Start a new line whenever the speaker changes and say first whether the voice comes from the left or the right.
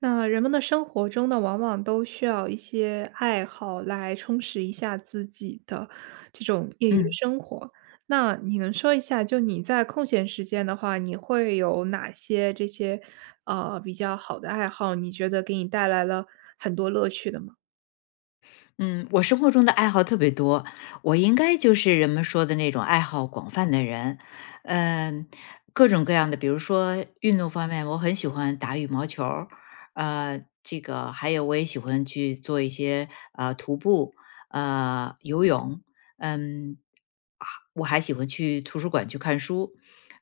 right: 那人们的生活中呢，往往都需要一些爱好来充实一下自己的这种业余的
left: 嗯
right: 生活。那你能说一下，就你在空闲时间的话，你会有哪些这些比较好的爱好？你觉得给你带来了很多乐趣的吗？
left: 嗯，我生活中的爱好特别多，我应该就是人们说的那种爱好广泛的人，嗯、各种各样的，比如说运动方面，我很喜欢打羽毛球儿，这个还有我也喜欢去做一些徒步，游泳，嗯，啊我还喜欢去图书馆去看书，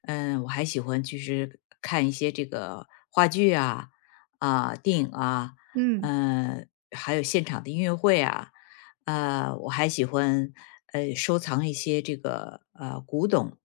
left: 我还喜欢就是看一些这个话剧啊电影啊，
right: 嗯。
left: 嗯，还有现场的音乐会啊，我还喜欢收藏一些这个古董，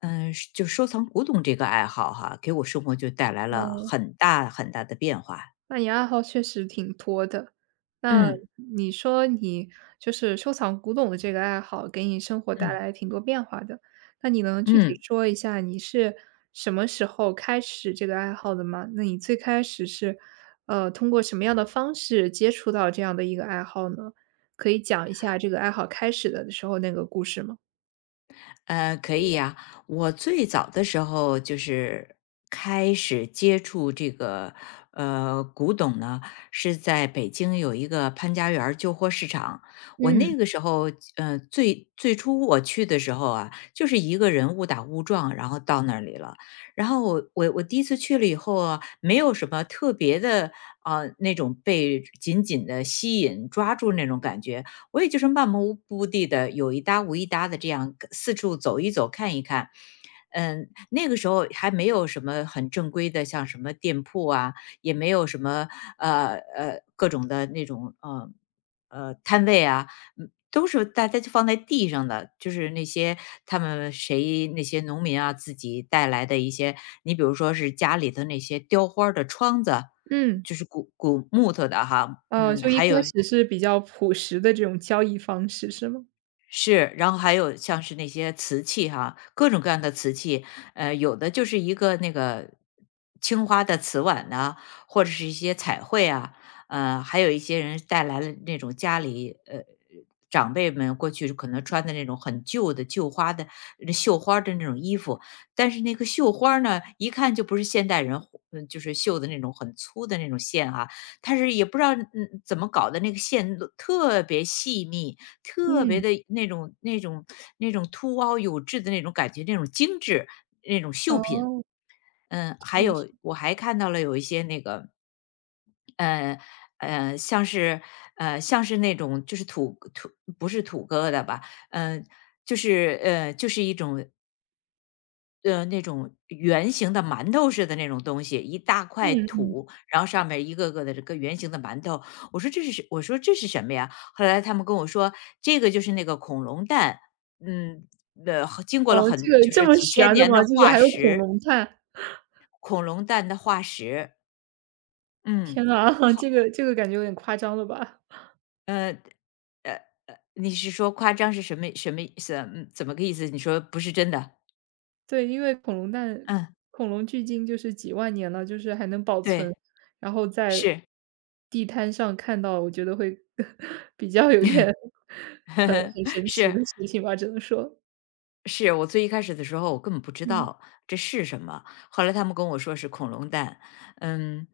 left: 是就收藏古董这个爱好哈，给我生活就带来了很大很大的变化。
right: 那你爱好确实挺多的。那
left: 嗯
right: 你说你就是收藏古董的这个爱好，给你生活带
left: 嗯
right: 来挺多变化的。那你能具体
left: 嗯。
right: 说一下你是什么时候开始这个爱好的吗？那你最开始是，通过什么样的方式接触到这样的一个爱好呢？可以讲一下这个爱好开始的时候那个故事吗？
left: 可以呀。我最早的时候就是开始接触这个古董呢，是在北京有一个潘家园儿旧货市场。我
right: 嗯。
left: 那个时候，最最初我去的时候啊，就是一个人误打误撞，然后到那里了。然后我第一次去了以后啊，没有什么特别的啊、那种被紧紧的吸引抓住那种感觉，我也就是漫无目的的，有一搭无一搭的这样四处走一走、看一看。那个时候还没有什么很正规的，像什么店铺啊，也没有什么各种的那种摊位啊，都是大家就放在地上的，就是那些他们谁那些农民啊自己带来的一些，你比如说是家里的那些雕花儿的窗子，
right: 嗯。
left: 就是古木头的哈，嗯，
right: 就一
left: 还
right: 开
left: 有
right: 始是比较朴实的这种交易方式是吗？
left: 是，然后还有像是那些瓷器哈，各种各样的瓷器，有的就是一个那个青花的瓷碗呐、或者是一些彩绘啊，还有一些人带来了那种家里长辈们过去可能穿的那种很旧的旧花的绣花儿的那种衣服，但是那个绣花儿呢，一看就不是现代人户，就是绣的那种很粗的那种线哈、它是也不知道怎么搞的，那个线都特别细密，特别
right: 嗯。
left: 的那种凸凹有致的那种感觉，那种精致，那种绣品。
right: 哦，这
left: 还
right: 个是。
left: 有我还看到了有一些那个，呃像是那种就是土不是土疙瘩吧，嗯、呃就是一种那种圆形的馒头似的那种东西，一大块
right: 嗯。
left: 土，然后上面一个个的这个圆形的馒头。我说这是什么呀？后来他们跟我说，这个就是那个恐龙蛋，嗯，经过了
right: 哦，这个
left: 就
right: 这
left: 是
right: 么
left: 几千
right: 悬的
left: 年
right: 吗？
left: 的
right: 就是
left: 化
right: 还有恐
left: 石，
right: 龙蛋。
left: 恐龙蛋的化石。嗯，
right: 天呐，这个这个感觉有点夸张了吧？
left: 呃，你是说夸张是什么意思啊？嗯，怎么个意思？你说不是真的？
right: 对，因为恐龙蛋
left: 嗯，
right: 恐龙距今就是几万年了，就是还能保存，
left: 对，
right: 然后在
left: 是，
right: 地摊上看到，我觉得会 比较有点 很 很神奇的
left: 是。
right: 事情吧，只能说。
left: 是我最一开始的时候，我根本不知
right: 嗯。
left: 道这是什么。后来他们跟我说是恐龙蛋，嗯，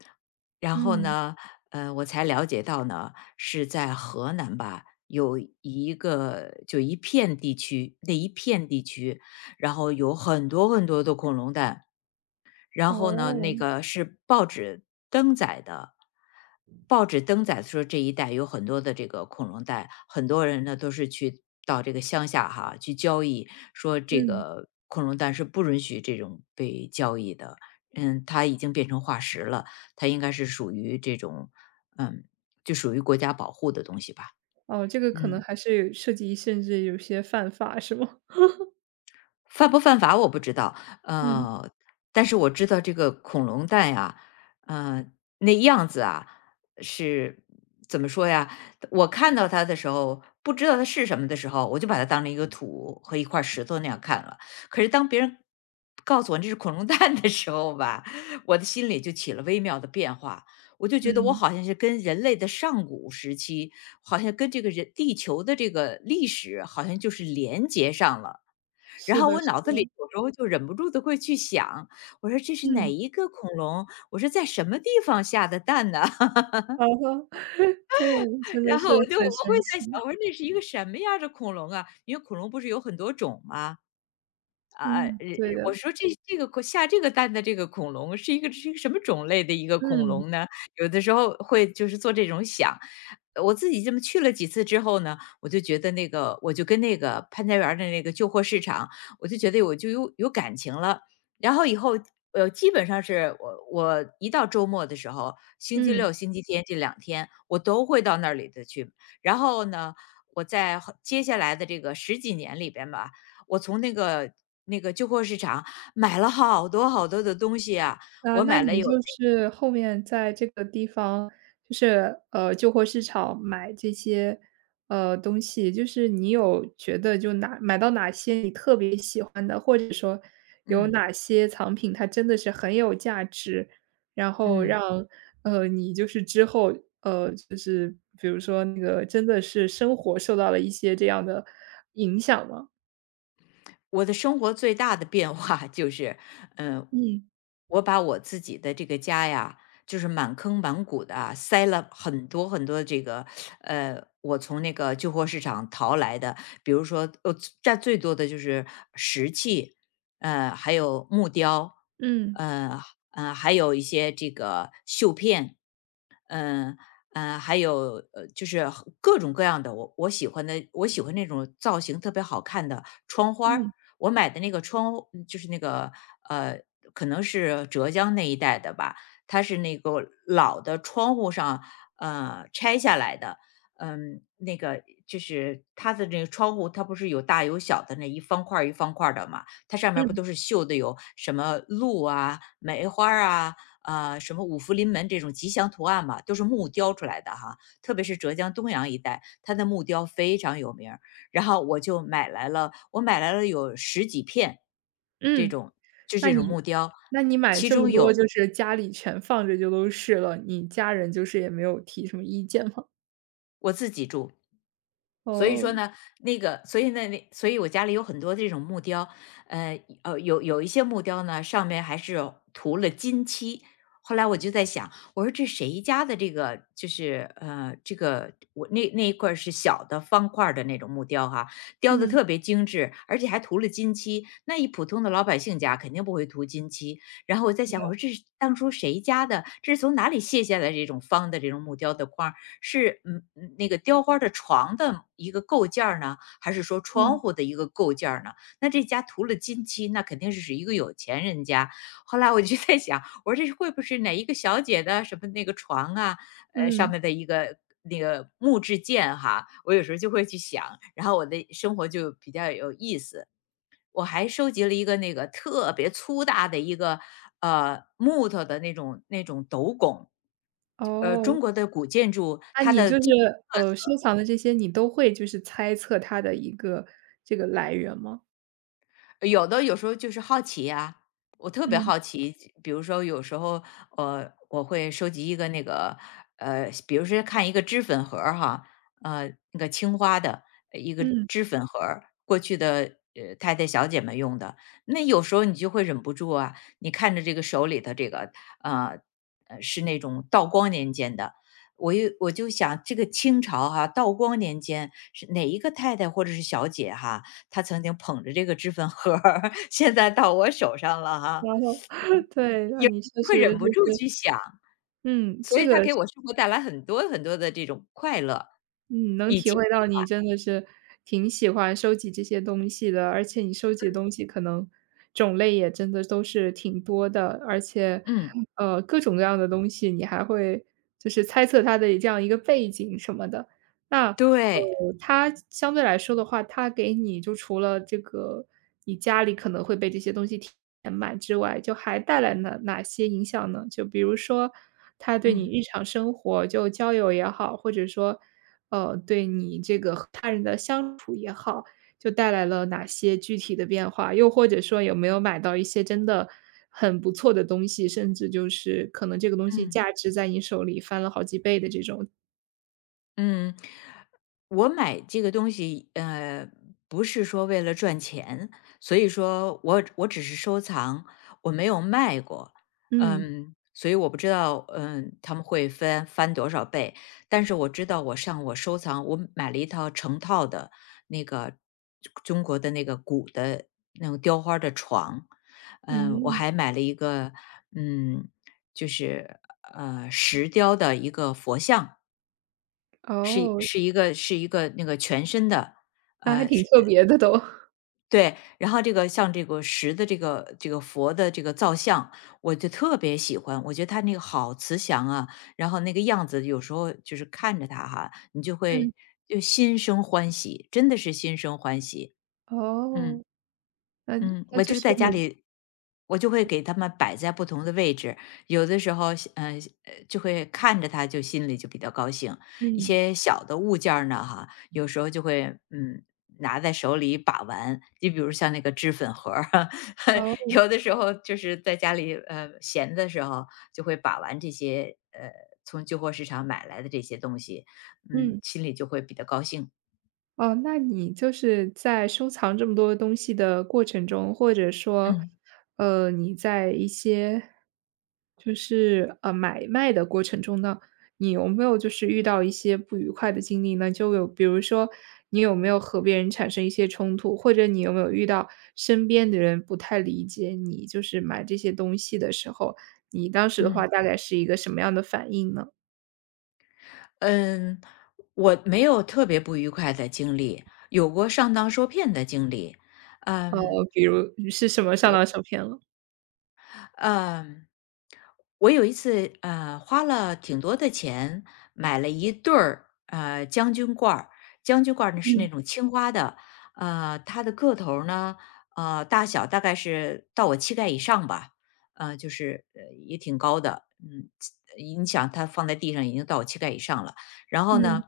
left: 然后
right: 嗯。
left: 呢，我才了解到呢，是在河南吧，有一个就一片地区，那一片地区，然后有很多很多的恐龙蛋，然后呢，那
right: 哦。
left: 个是报纸登载的，报纸登载说这一带有很多的这个恐龙蛋，很多人呢都是去到这个乡下哈去交易，说这
right: 嗯。
left: 个恐龙蛋是不允许这种被交易的，它已经变成化石了，它应该是属于这种，嗯，就属于国家保护的东西吧，
right: 哦，这个可能
left: 嗯。
right: 还是有涉及，甚至有些犯法，是吗？
left: 犯不犯法我不知道，
right: 嗯。
left: 呃，但是我知道这个恐龙蛋呀，呃，那样子啊，是怎么说呀？我看到它的时候，不知道它是什么的时候，我就把它当成一个土和一块石头那样看了。可是当别人告诉我这是恐龙蛋的时候吧，我的心里就起了微妙的变化。我就觉得我
right: 嗯，
left: 好像是跟人类的上古时期，好像跟这个人地球的这个历史，好像就是连接上了。然
right: 是
left: 后
right: 的，
left: 我
right: 是
left: 脑子
right: 的。
left: 里有时候就忍不住的会去想，我说这是哪
right: 嗯，
left: 一个恐龙？我说在什么地方下的蛋呢？
right: 好的。对，真的
left: 然
right: 是
left: 后
right: 很
left: 我会
right: 神
left: 在想，
right: 奇。
left: 我说那是一个什么样儿的恐龙啊？因为恐龙不是有很多种吗？啊，呃，
right: 嗯，对
left: 我
right: 的。
left: 说这个下这个蛋的这个恐龙是一个什么种类的一个恐
right: 嗯。
left: 龙呢？有的时候会就是做这种想。我自己这么去了几次之后呢，我就觉得那个我就跟那个潘家园儿的那个旧货市场，我就觉得我就有感情了。然后以后，基本上是我一到周末的时候，星期
right: 嗯。
left: 六、星期天这两天，我都会到那里头去。然后呢，我接下来的这个十几年里边吧，我从那个旧货市场买了好多好多的东西啊，
right: 啊，
left: 我
right: 那
left: 买了
right: 你
left: 有那
right: 就是后面在这个地方，就是旧货市场买这些东西，就是你有觉得就哪买到哪些你特别喜欢的，或者说有
left: 嗯
right: 哪些藏品它真的是很有价值，然后
left: 嗯，
right: 让你就是之后呃就是比如说那个真的是生活受到了一些这样的影响吗？
left: 我的生活最大的变化就是，嗯，
right: 嗯。
left: 我把我自己的这个家呀，就是满坑满谷的啊，塞了很多很多这个，我从那个旧货市场淘来的，比如说，占最多的就是石器，还有木雕，
right: 嗯。
left: 呃，还有一些这个绣片，嗯，还有，就是各种各样的，我喜欢那种造型特别好看的窗花儿。
right: 嗯。
left: 我买的那个就是那个，呃，可能是浙江那一带的吧，它是那个老的窗户上，拆下来的。那个就是它的那个窗户，它不是有大有小的那一方块儿一方块儿的嘛？它上面儿不
right: 嗯。
left: 都是绣的有什么鹿啊、梅花儿啊，什么五福临门这种吉祥图案嘛，都是木雕出来的哈。特别是浙江东阳一带，它的木雕非常有名儿。然后我就买来了，我买来了有十几片这
right: 嗯。
left: 种，就
right: 那
left: 这种
right: 你
left: 木雕，
right: 那你买
left: 其
right: 这么
left: 中
right: 多
left: 有
right: 就是家里全放着就都是了，你家人就是也没有提什么意见吗？
left: 我自己住，所以
right: 哦。
left: 说呢，所以呢，那所以我家里有很多这种木雕，有一些木雕呢，上面还是有涂了金漆。后来我就在想，我说这谁家的这个就是，这个我那一块儿是小的方块儿的那种木雕哈，雕的
right: 嗯。
left: 特别精致，而且还涂了金漆。那一普通的老百姓家肯定不会涂金漆。然后我在想，我说这是当初谁家的？这是从哪里卸下来这种方的这种木雕的框儿是那个雕花的床的一个构件儿呢，还是说窗
right: 嗯。
left: 户的一个构件儿呢？那这家涂了金漆，那肯定是一个有钱人家。后来我就在想，我说这会不会是哪一个小姐的什么那个床啊，上
right: 嗯。
left: 面的一个那个木质件哈？我有时候就会去想，然后我的生活就比较有意思。我还收集了一个那个特别粗大的一个木头的那种斗拱，
right: 哦，
left: 中国的古建筑
right: 那
left: 它
right: 你
left: 的
right: 就是，收藏的这些你都会就是猜测它的一个这个来源吗？
left: 有的有时候就是好奇呀，我特别
right: 嗯。
left: 好奇，比如说有时候，我会收集一个那个，比如说看一个脂粉盒儿哈，那个青花的一个
right: 嗯。
left: 脂粉盒儿过去的太太小姐们用的，那有时候你就会忍不住啊，你看着这个手里头这个，呃，是那种道光年间的。我就想，这个清朝哈、道光年间是哪一个太太或者是小姐哈、他曾经捧着这个脂粉盒儿，现在到我手上了哈，
right: 对，那
left: 也
right: 你确
left: 会
right: 实
left: 忍不
right: 就
left: 住
right: 是。
left: 去想，
right: 嗯，
left: 所
right: 这
left: 以它
right: 个。
left: 给我生活带来很多很多的这种快乐，
right: 嗯，能
left: 以
right: 体
left: 及
right: 会到你真的是挺喜欢收集这些东西的，而且你收集的东西可能种类也真的都是挺多的。而且，
left: 嗯，
right: 各种各样的东西，你还会就是猜测它的这样一个背景什么的。那，
left: 对，
right: 它相对来说的话，它给你就除了这个你家里可能会被这些东西填满之外，就还带来了哪些影响呢？就比如说它对
left: 嗯
right: 你日常生活，就交友也好，或者说对你这个和他人的相处也好，就带来了哪些具体的变化？又或者说有没有买到一些真的很不错的东西，甚至就是可能这个东西
left: 嗯。
right: 价值在你手里翻了好几倍的这种？
left: 嗯，我买这个东西，不是说为了赚钱，所以说我只是收藏，我没有卖过，
right: 嗯。
left: 嗯，所以我不知道，嗯，他们会翻多少倍，但是我知道我收藏，我买了一套成套的那个中国的那个古的那种雕花儿的床，嗯，我
right: 嗯。
left: 还买了一个，嗯，就是石雕的一个佛像。是
right: 哦，
left: 是一个是一个那个全身的，
right: 那还
left: 呃，
right: 挺
left: 是
right: 特别的都。
left: 对。然后这个像这个石的这个佛的这个造像，我就特别喜欢，我觉得他那个好慈祥啊，然后那个样子有时候就是看着他哈，你就
right: 嗯。
left: 会就心生欢喜，真的是心生欢喜，嗯。
right: 哦，那
left: 嗯，
right: 那
left: 我
right: 就
left: 就是
right: 是
left: 在家
right: 你。
left: 里，我就会给它们摆在不同的位置。有的时候，就会看着它，就心里就比较高兴。一
right: 嗯。
left: 些小的物件儿呢，哈，有时候就会嗯拿在手里把玩。就比如像那个脂粉盒儿，
right: 哦。
left: 有的时候就是在家里闲的时候，就会把玩这些从旧货市场买来的这些东西，嗯，
right: 嗯。
left: 心里就会比较高兴。
right: 哦，那你就是在收藏这么多东西的过程中，或者说，
left: 嗯
right: 你在一些买卖的过程中呢，你有没有就是遇到一些不愉快的经历呢？就有比如说，你有没有和别人产生一些冲突，或者你有没有遇到身边的人不太理解你，就是买这些东西的时候，你当时的话
left: 嗯。
right: 大概是一个什么样的反应呢？
left: 嗯，我没有特别不愉快的经历，有过上当受骗的经历。
right: 呃，
left: 嗯
right: 比如是什么上当受骗了？
left: 嗯，我有一次花了挺多的钱买了一对儿将军罐儿，将军罐儿呢是那
right: 嗯。
left: 种青花的，呃，它的个头儿呢大小大概是到我膝盖以上吧，就是也挺高的，嗯，你想它放在地上已经到我膝盖以上了。然后
right: 嗯。
left: 呢，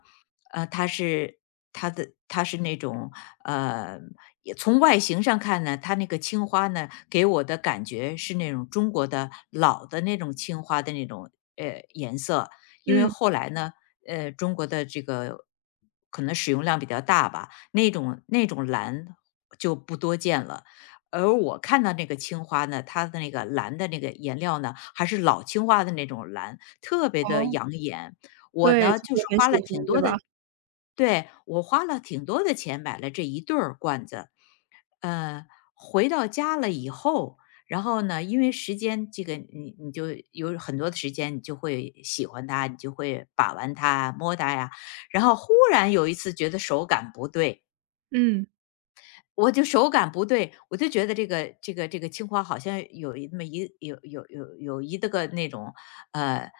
left: 它是它是那种呃，也从外形上看呢，它那个青花呢，给我的感觉是那种中国的老的那种青花的那种颜色，因为
right: 嗯。
left: 后来呢，中国的这个可能使用量比较大吧，那种蓝就不多见了。而我看到那个青花呢，它的那个蓝的那个颜料呢，还是老青花的那种蓝，特别的
right: 哦。
left: 养眼。我
right: 对，就
left: 呢，就是
right: 是很
left: 花
right: 喜
left: 了
right: 欢，
left: 挺
right: 对
left: 多
right: 吧？
left: 的对，我花了挺多的钱买了这一对儿罐子。呃，回到家了以后，然后呢，因为时间这个你就有很多的时间，你就会喜欢它，你就会把玩它、摸它呀。然后忽然有一次觉得手感不对，
right: 嗯。
left: 我就手感不对，我就觉得这个这个青花好像有一那么一有有有有一的个那种，呃，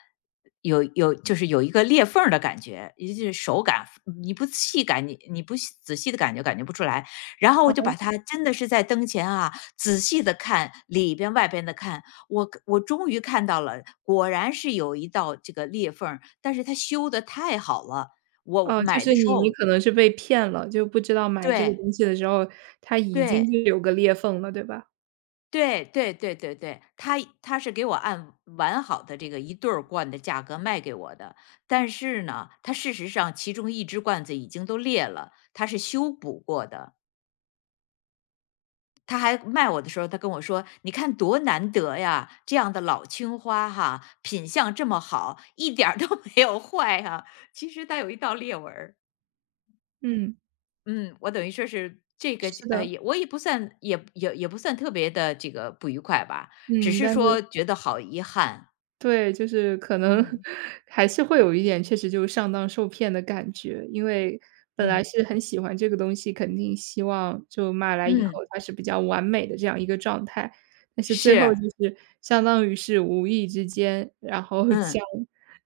left: 有有就是有一个裂缝儿的感觉，也就是手感，你不仔细的感觉不出来。然后我就把它真的是在灯前啊，仔细的看里边外边的看，我终于看到了，果然是有一道这个裂缝儿但是它修的太好了，我
right: 哦，就
left: 买
right: 是
left: 的时
right: 你你
left: 候
right: 可能是被骗了，就不知道买这个
left: 对
right: 东西的时候，它已经
left: 对。
right: 就有个裂缝了，对吧？
left: 对，他是给我按完好的这个一对儿罐的价格卖给我的，但是呢，他事实上其中一只罐子已经都裂了，他是修补过的。他还卖我的时候，他跟我说：“你看多难得呀，这样的老青花哈，品相这么好，一点儿都没有坏哈、其实它有一道裂纹儿。”
right: 嗯。
left: 嗯，我等于说是这个
right: 是的。
left: 我也不算特别的这个不愉快吧，只
right: 嗯，
left: 是
right: 但是
left: 说觉得好遗憾。
right: 对，就是可能
left: 嗯
right: 还是会有一点确实就是上当受骗的感觉，因为本来
left: 嗯
right: 是很喜欢这个东西，肯定希望就买来以后
left: 嗯，
right: 它是比较完美的这样一个状态，但是最后
left: 是，
right: 就是相当于是无意之间，然后将
left: 嗯，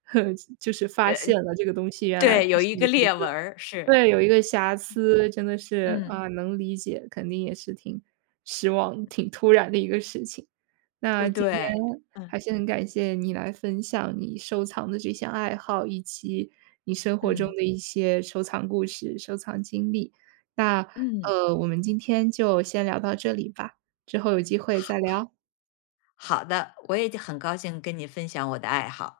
right: 就是发
left: 呃，
right: 现了这个东西原来它
left: 对，有
right: 是
left: 一个
right: 有
left: 裂纹儿，是，
right: 对，有一个瑕疵，真的是，
left: 嗯，
right: 啊，嗯能理解，肯定也是挺失望、挺突然的一个事情。那
left: 呃，
right: 今天
left: 对，嗯
right: 还是很感谢你来分享你收藏的这些爱好，以及你生活中
left: 嗯
right: 的一些收藏故事、收藏经历。那，
left: 嗯，
right: 我们今天就先聊到这里吧，之后有机会再聊。
left: 好的，我也很高兴跟你分享我的爱好。